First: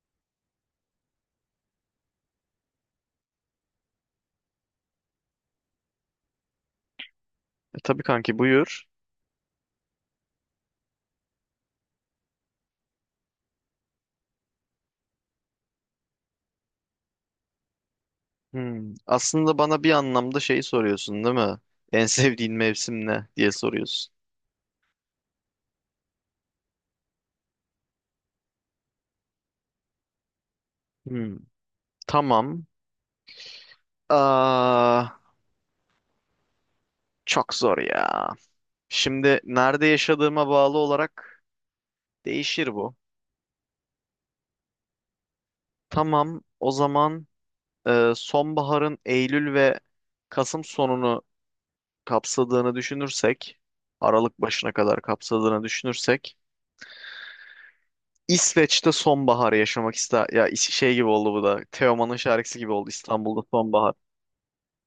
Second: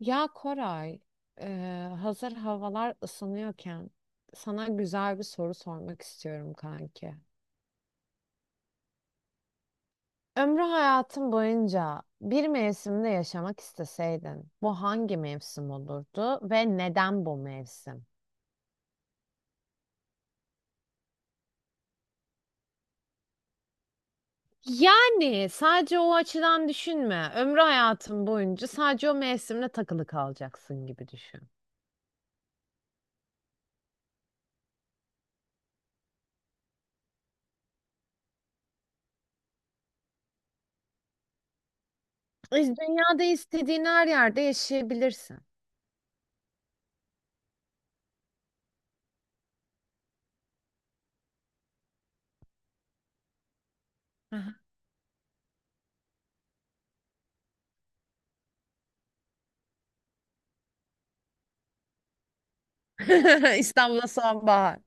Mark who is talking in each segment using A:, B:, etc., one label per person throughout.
A: Ya Koray, hazır havalar ısınıyorken sana güzel bir soru sormak istiyorum kanki.
B: Tabii kanki buyur.
A: Ömrü hayatın boyunca bir mevsimde yaşamak isteseydin, bu hangi mevsim olurdu ve neden bu mevsim?
B: Hmm. Aslında bana bir anlamda şeyi soruyorsun değil mi? En sevdiğin mevsim ne diye soruyorsun.
A: Yani sadece o açıdan düşünme. Ömrü hayatın boyunca sadece o mevsimle takılı kalacaksın gibi
B: Hmm.
A: düşün.
B: Tamam. Aa, çok zor ya. Şimdi nerede yaşadığıma bağlı olarak
A: Biz
B: değişir bu.
A: dünyada istediğin her yerde yaşayabilirsin.
B: Tamam. O zaman sonbaharın Eylül ve Kasım sonunu kapsadığını düşünürsek, Aralık
A: Aha.
B: başına kadar kapsadığını düşünürsek İsveç'te sonbaharı yaşamak ister. Ya şey gibi oldu bu da. Teoman'ın şarkısı gibi oldu. İstanbul'da sonbahar.
A: İstanbul'da sonbahar.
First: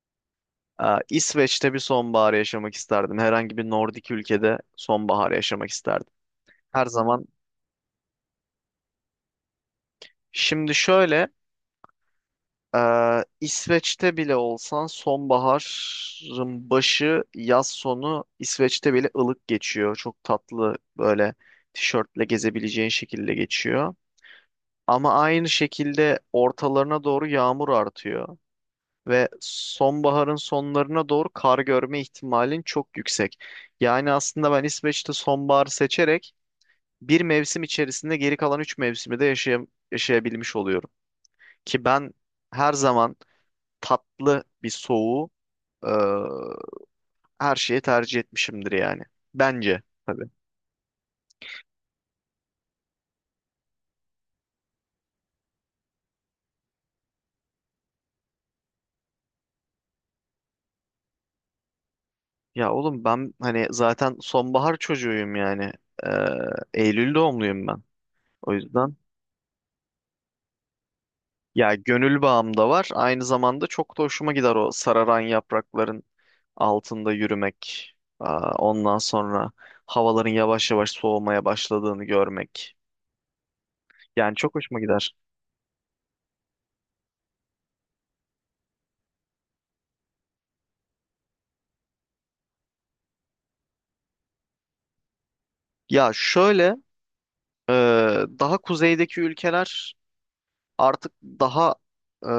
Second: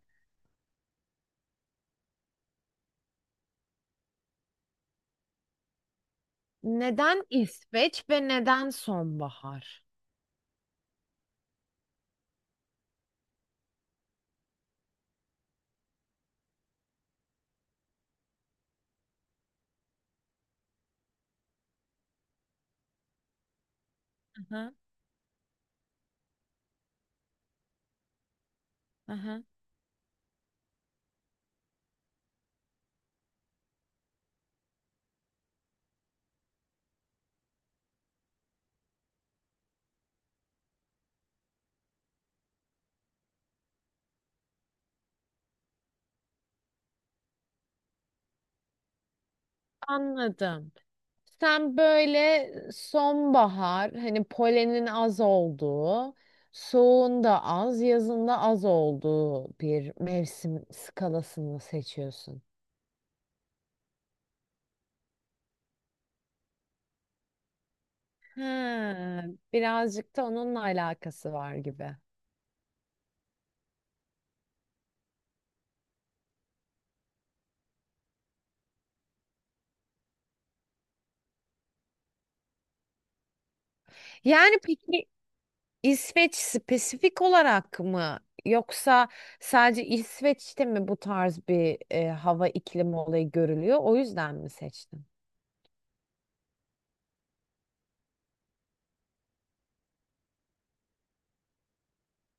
B: İsveç'te bir sonbahar yaşamak isterdim. Herhangi bir Nordik ülkede sonbahar yaşamak isterdim. Her
A: Neden
B: zaman.
A: İsveç ve neden sonbahar?
B: Şimdi şöyle, e, İsveç'te bile olsan sonbaharın başı, yaz sonu İsveç'te bile ılık geçiyor. Çok tatlı böyle tişörtle gezebileceğin şekilde geçiyor.
A: Aha,
B: Ama aynı şekilde ortalarına doğru yağmur artıyor ve
A: aha.
B: sonbaharın sonlarına doğru kar görme ihtimalin çok yüksek. Yani aslında ben İsveç'te sonbaharı seçerek bir mevsim içerisinde geri kalan üç mevsimi de yaşayabilmiş oluyorum. Ki ben her zaman tatlı bir soğuğu e, her şeye tercih etmişimdir yani. Bence tabii.
A: Anladım. Sen böyle sonbahar, hani polenin az olduğu, soğuğun da az, yazın da az olduğu bir mevsim skalasını seçiyorsun.
B: Ya oğlum ben hani zaten sonbahar çocuğuyum yani. E, Eylül doğumluyum ben. O yüzden.
A: Ha, birazcık da onunla alakası var
B: Ya
A: gibi.
B: gönül bağım da var. Aynı zamanda çok da hoşuma gider o sararan yaprakların altında yürümek. Ondan sonra havaların yavaş yavaş soğumaya başladığını görmek. Yani çok
A: Yani
B: hoşuma
A: peki
B: gider.
A: İsveç spesifik olarak mı yoksa sadece İsveç'te mi bu tarz bir hava iklimi olayı görülüyor? O yüzden mi seçtin?
B: Ya şöyle e, daha kuzeydeki ülkeler artık daha e,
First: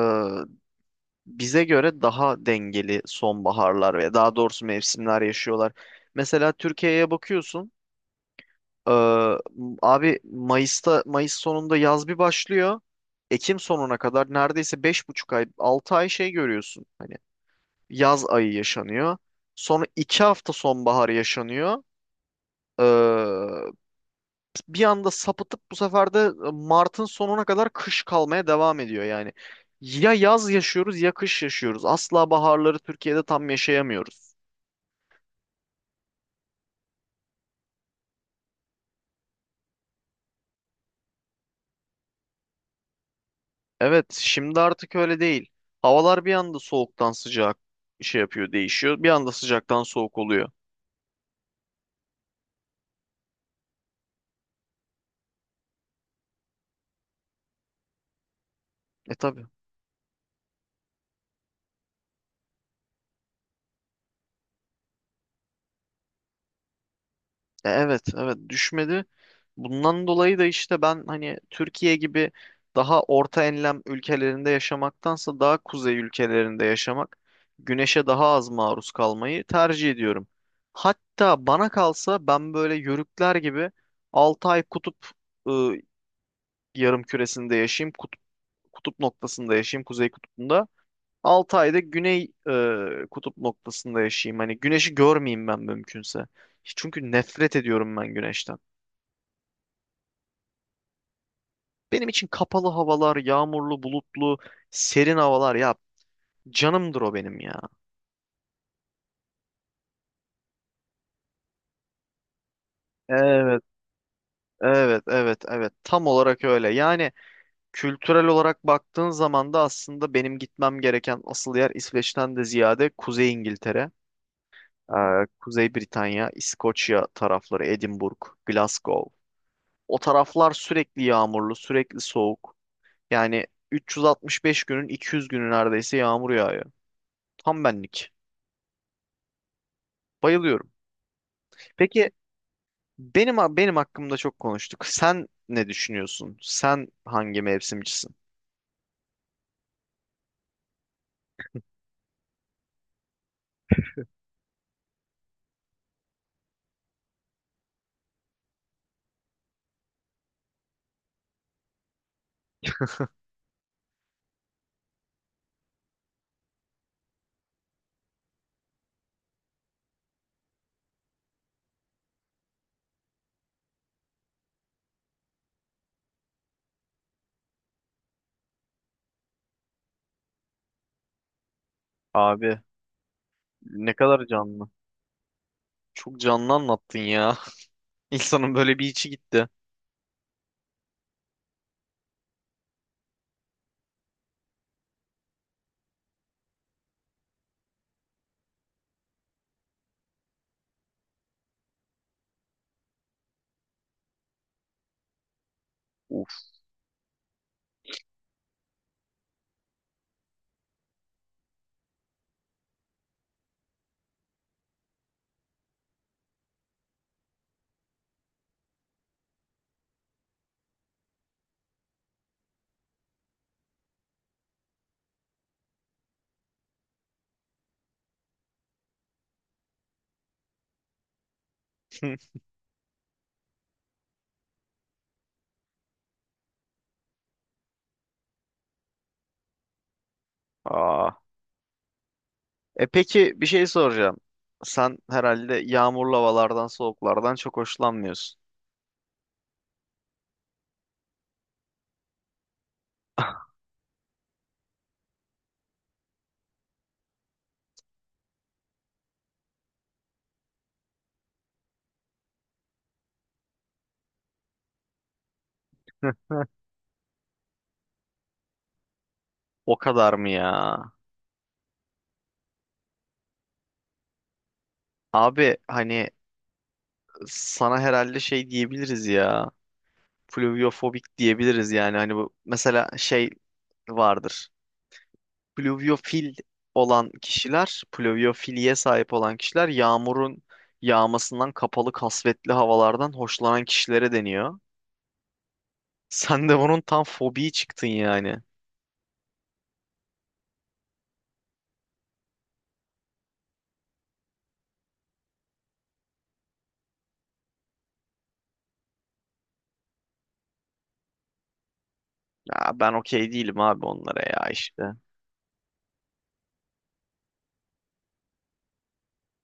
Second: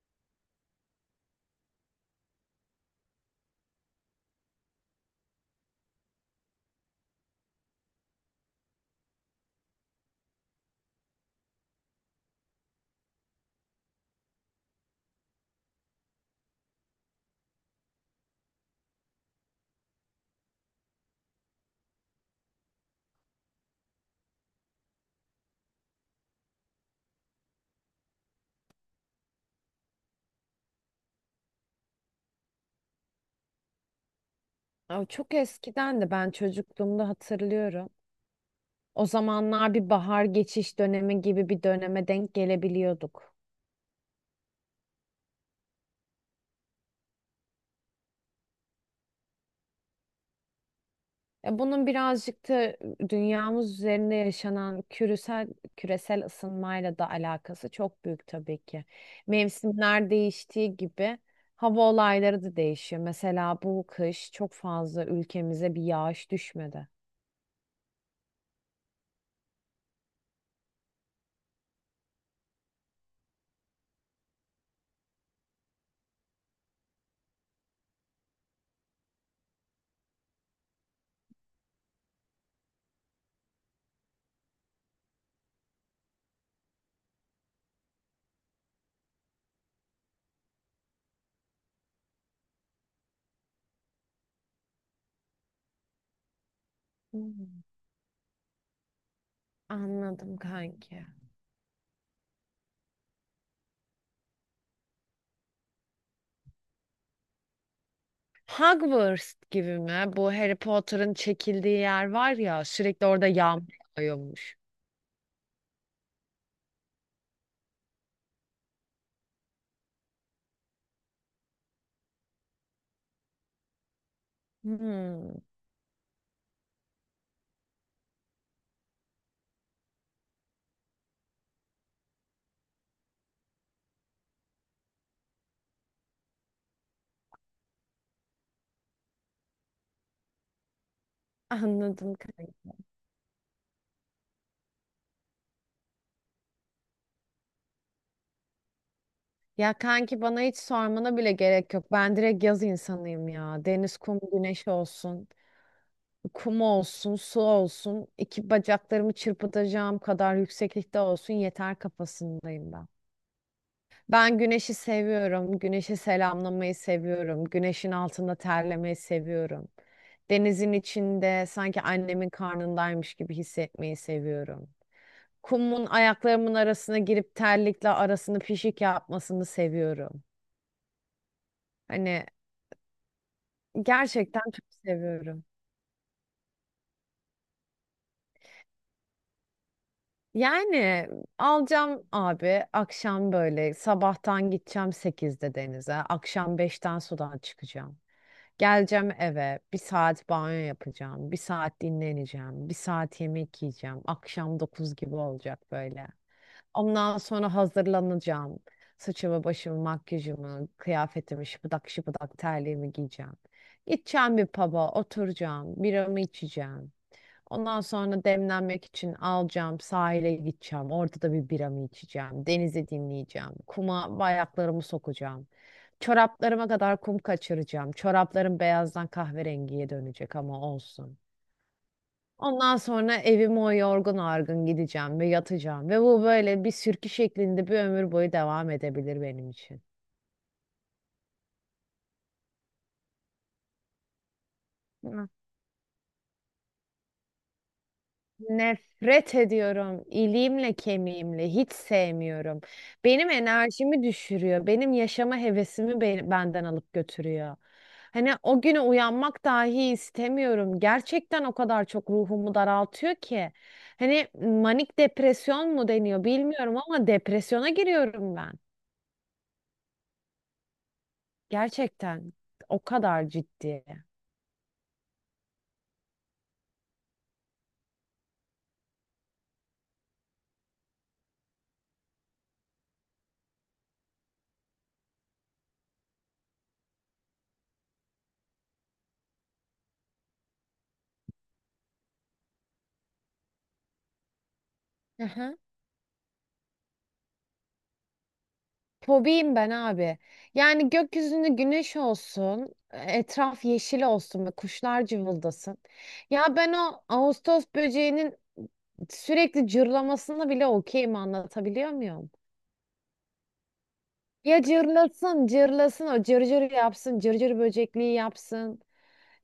B: bize göre daha dengeli sonbaharlar ve daha doğrusu mevsimler yaşıyorlar. Mesela Türkiye'ye bakıyorsun. Ee, abi Mayıs'ta Mayıs sonunda yaz bir başlıyor. Ekim sonuna kadar neredeyse 5,5 ay, 6 ay şey görüyorsun. Hani yaz ayı yaşanıyor. Sonra 2 hafta sonbahar yaşanıyor. Ee, bir anda sapıtıp bu sefer de Mart'ın sonuna kadar kış kalmaya devam ediyor yani. Ya yaz yaşıyoruz ya kış yaşıyoruz. Asla baharları Türkiye'de tam yaşayamıyoruz.
A: Aa, çok eskiden de ben çocukluğumda hatırlıyorum. O zamanlar bir bahar geçiş dönemi gibi bir döneme denk gelebiliyorduk.
B: Evet, şimdi artık öyle değil. Havalar bir anda soğuktan sıcak şey yapıyor, değişiyor. Bir anda sıcaktan soğuk oluyor.
A: Ya bunun birazcık da dünyamız üzerinde yaşanan küresel ısınmayla da alakası çok büyük tabii ki.
B: E tabii.
A: Mevsimler değiştiği gibi hava olayları da değişiyor. Mesela bu kış çok fazla ülkemize bir yağış düşmedi.
B: Evet, evet düşmedi. Bundan dolayı da işte ben hani Türkiye gibi daha orta enlem ülkelerinde yaşamaktansa daha kuzey ülkelerinde yaşamak, güneşe daha az maruz kalmayı tercih ediyorum. Hatta bana kalsa ben böyle yörükler gibi 6 ay kutup ıı, yarım küresinde yaşayayım, kutup noktasında yaşayayım, kuzey kutbunda. 6 ayda güney kutup noktasında yaşayayım. Hani güneşi görmeyeyim ben mümkünse. Çünkü nefret
A: Hmm,
B: ediyorum ben güneşten.
A: anladım kanki.
B: Benim için kapalı havalar, yağmurlu, bulutlu, serin havalar ya canımdır o benim ya.
A: Hogwarts gibi mi? Bu Harry Potter'ın çekildiği yer var ya sürekli orada
B: Evet,
A: yağmur yağıyormuş.
B: evet, evet, evet. Tam olarak öyle. Yani kültürel olarak baktığın zaman da aslında benim gitmem gereken asıl yer İsveç'ten de ziyade Kuzey İngiltere, e,
A: Hmm,
B: Kuzey Britanya, İskoçya tarafları, Edinburgh, Glasgow. O taraflar sürekli yağmurlu, sürekli soğuk. Yani 365 günün 200 günü neredeyse yağmur yağıyor. Tam benlik. Bayılıyorum. Peki
A: anladım kanki.
B: benim hakkımda çok konuştuk. Sen ne düşünüyorsun? Sen hangi mevsimcisin?
A: Ya kanki bana hiç sormana bile gerek yok. Ben direkt yaz insanıyım ya. Deniz, kum, güneş olsun. Kum olsun, su olsun. İki bacaklarımı çırpıtacağım kadar yükseklikte olsun yeter kafasındayım ben. Ben güneşi seviyorum. Güneşi selamlamayı seviyorum. Güneşin altında terlemeyi seviyorum. Denizin içinde sanki annemin karnındaymış gibi hissetmeyi seviyorum. Kumun ayaklarımın arasına girip terlikle arasını pişik yapmasını seviyorum. Hani
B: Abi ne kadar
A: gerçekten çok
B: canlı.
A: seviyorum.
B: Çok canlı anlattın ya. İnsanın böyle bir içi gitti.
A: Yani alacağım abi akşam böyle sabahtan gideceğim sekizde denize. Akşam beşten sudan çıkacağım. Geleceğim eve bir saat banyo yapacağım. Bir saat dinleneceğim. Bir saat yemek yiyeceğim. Akşam 9 gibi olacak böyle.
B: Uf.
A: Ondan sonra hazırlanacağım. Saçımı, başımı, makyajımı, kıyafetimi, şıpıdak şıpıdak terliğimi giyeceğim. Gideceğim bir pub'a, oturacağım, biramı içeceğim. Ondan sonra demlenmek için alacağım, sahile gideceğim. Orada da bir biramı içeceğim. Denizi dinleyeceğim. Kuma ayaklarımı sokacağım. Çoraplarıma kadar kum kaçıracağım. Çoraplarım beyazdan kahverengiye dönecek ama olsun. Ondan sonra evime o yorgun argın gideceğim ve yatacağım. Ve bu böyle bir sürkü şeklinde bir ömür boyu devam edebilir benim için.
B: Aa. E peki bir şey soracağım. Sen herhalde yağmurlu havalardan, soğuklardan çok hoşlanmıyorsun.
A: Nefret ediyorum. İliğimle kemiğimle hiç sevmiyorum. Benim enerjimi düşürüyor. Benim yaşama hevesimi benden alıp götürüyor. Hani o güne uyanmak dahi istemiyorum. Gerçekten o kadar çok ruhumu daraltıyor ki. Hani manik depresyon mu deniyor bilmiyorum ama depresyona giriyorum ben.
B: O kadar mı ya?
A: Gerçekten o kadar ciddi.
B: Abi hani sana herhalde şey diyebiliriz ya. Pluviofobik diyebiliriz yani. Hani bu mesela şey vardır. Pluviofil olan kişiler, pluviofiliye sahip olan kişiler yağmurun yağmasından kapalı kasvetli havalardan hoşlanan kişilere deniyor.
A: Aha.
B: Sen de bunun tam fobiyi çıktın yani.
A: Fobiyim ben abi. Yani gökyüzünde güneş olsun, etraf yeşil olsun ve kuşlar cıvıldasın. Ya ben o Ağustos böceğinin sürekli cırlamasını bile okeyim anlatabiliyor muyum?
B: Ya ben okey değilim abi onlara ya
A: Ya
B: işte.
A: cırlasın, cırlasın, o cırcır yapsın, cırcır böcekliği yapsın.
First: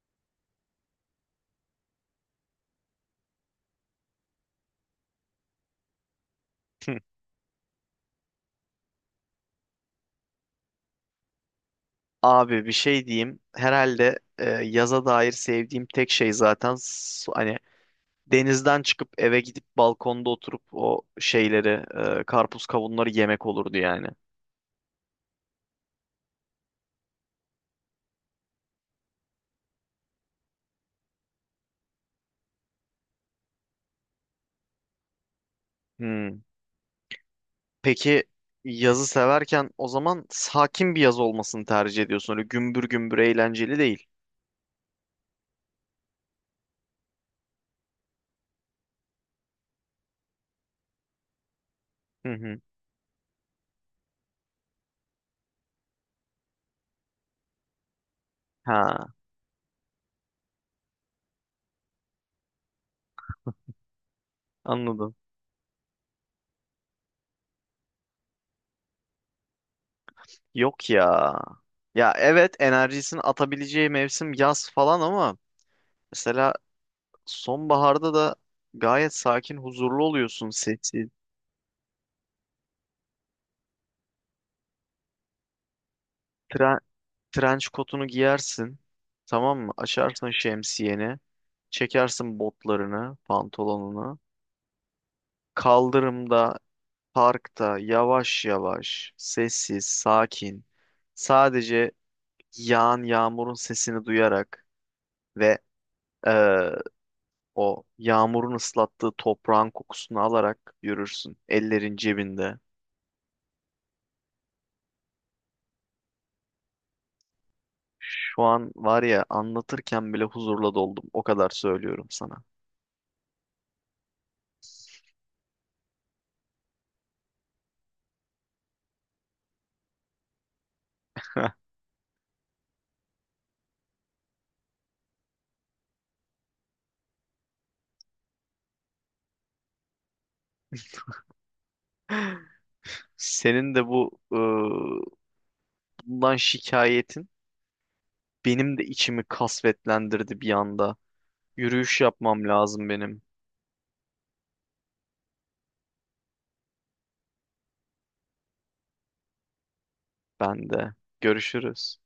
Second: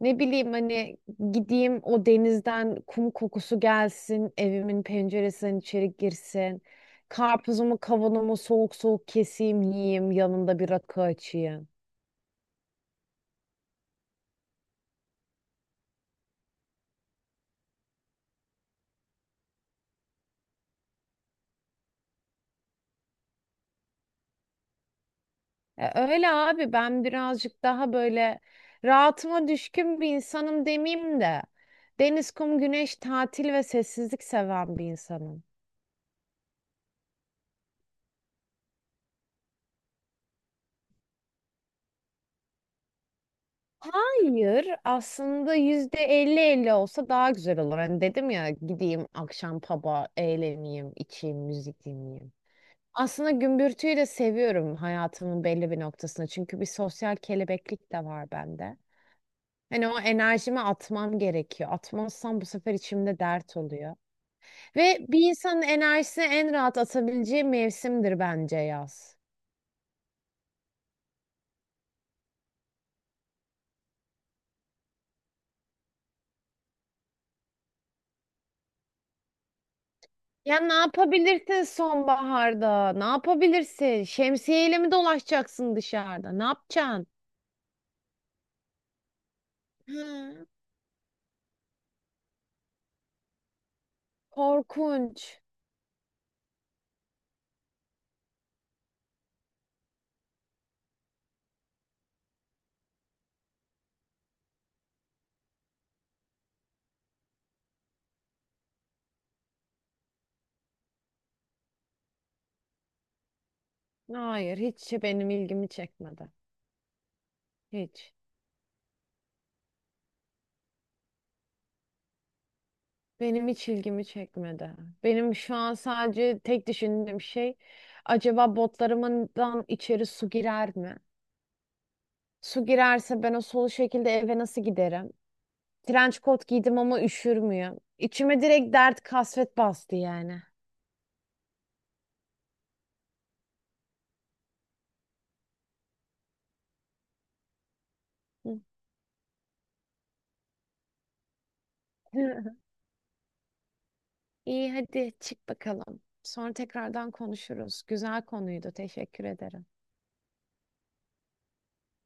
A: Ne bileyim hani gideyim o denizden kum kokusu gelsin, evimin penceresinden içeri girsin. Karpuzumu, kavanomu soğuk soğuk keseyim, yiyeyim, yanında bir rakı açayım.
B: Abi bir şey diyeyim. Herhalde yaza dair sevdiğim tek şey zaten hani denizden çıkıp eve gidip balkonda oturup o şeyleri, karpuz kavunları yemek olurdu yani.
A: E, öyle abi ben birazcık daha böyle rahatıma düşkün bir insanım demeyeyim de. Deniz, kum, güneş, tatil ve sessizlik seven bir insanım.
B: Hmm. Peki yazı severken o zaman sakin bir yaz olmasını tercih ediyorsun. Öyle gümbür gümbür eğlenceli değil.
A: Hayır, aslında %50 %50 olsa daha güzel olur. Hani dedim ya gideyim akşam pub'a eğleneyim, içeyim, müzik
B: Hı
A: dinleyeyim.
B: hı.
A: Aslında gümbürtüyü de seviyorum hayatımın belli bir noktasında. Çünkü bir sosyal kelebeklik de var bende.
B: Ha,
A: Hani o enerjimi atmam gerekiyor. Atmazsam bu sefer içimde dert oluyor. Ve
B: anladım.
A: bir insanın enerjisini en rahat atabileceği mevsimdir bence yaz.
B: Yok ya. Ya evet enerjisini atabileceği mevsim yaz falan ama mesela sonbaharda da gayet sakin, huzurlu oluyorsun.
A: Ya ne
B: Sessiz.
A: yapabilirsin sonbaharda? Ne yapabilirsin? Şemsiyeyle mi dolaşacaksın dışarıda? Ne
B: Tren-
A: yapacaksın?
B: trench kotunu giyersin. Tamam mı? Açarsın
A: Hı.
B: şemsiyeni. Çekersin botlarını, pantolonunu.
A: Korkunç.
B: Kaldırımda, parkta yavaş yavaş, sessiz, sakin. Sadece yağan yağmurun sesini duyarak ve eee, o yağmurun ıslattığı toprağın kokusunu alarak yürürsün. Ellerin cebinde.
A: Hayır, hiç benim ilgimi çekmedi. Hiç.
B: Şu an var ya anlatırken bile huzurla doldum. O kadar söylüyorum sana.
A: Benim hiç ilgimi çekmedi. Benim şu an sadece tek düşündüğüm şey acaba botlarımdan içeri su girer mi? Su girerse ben o solu şekilde eve nasıl giderim? Trench coat giydim ama üşür müyüm? İçime direkt dert kasvet bastı yani.
B: Senin de bundan şikayetin benim de içimi kasvetlendirdi bir anda. Yürüyüş yapmam
A: Hı.
B: lazım benim.
A: İyi hadi çık bakalım. Sonra tekrardan konuşuruz. Güzel konuydu. Teşekkür ederim.
B: Ben de. Görüşürüz.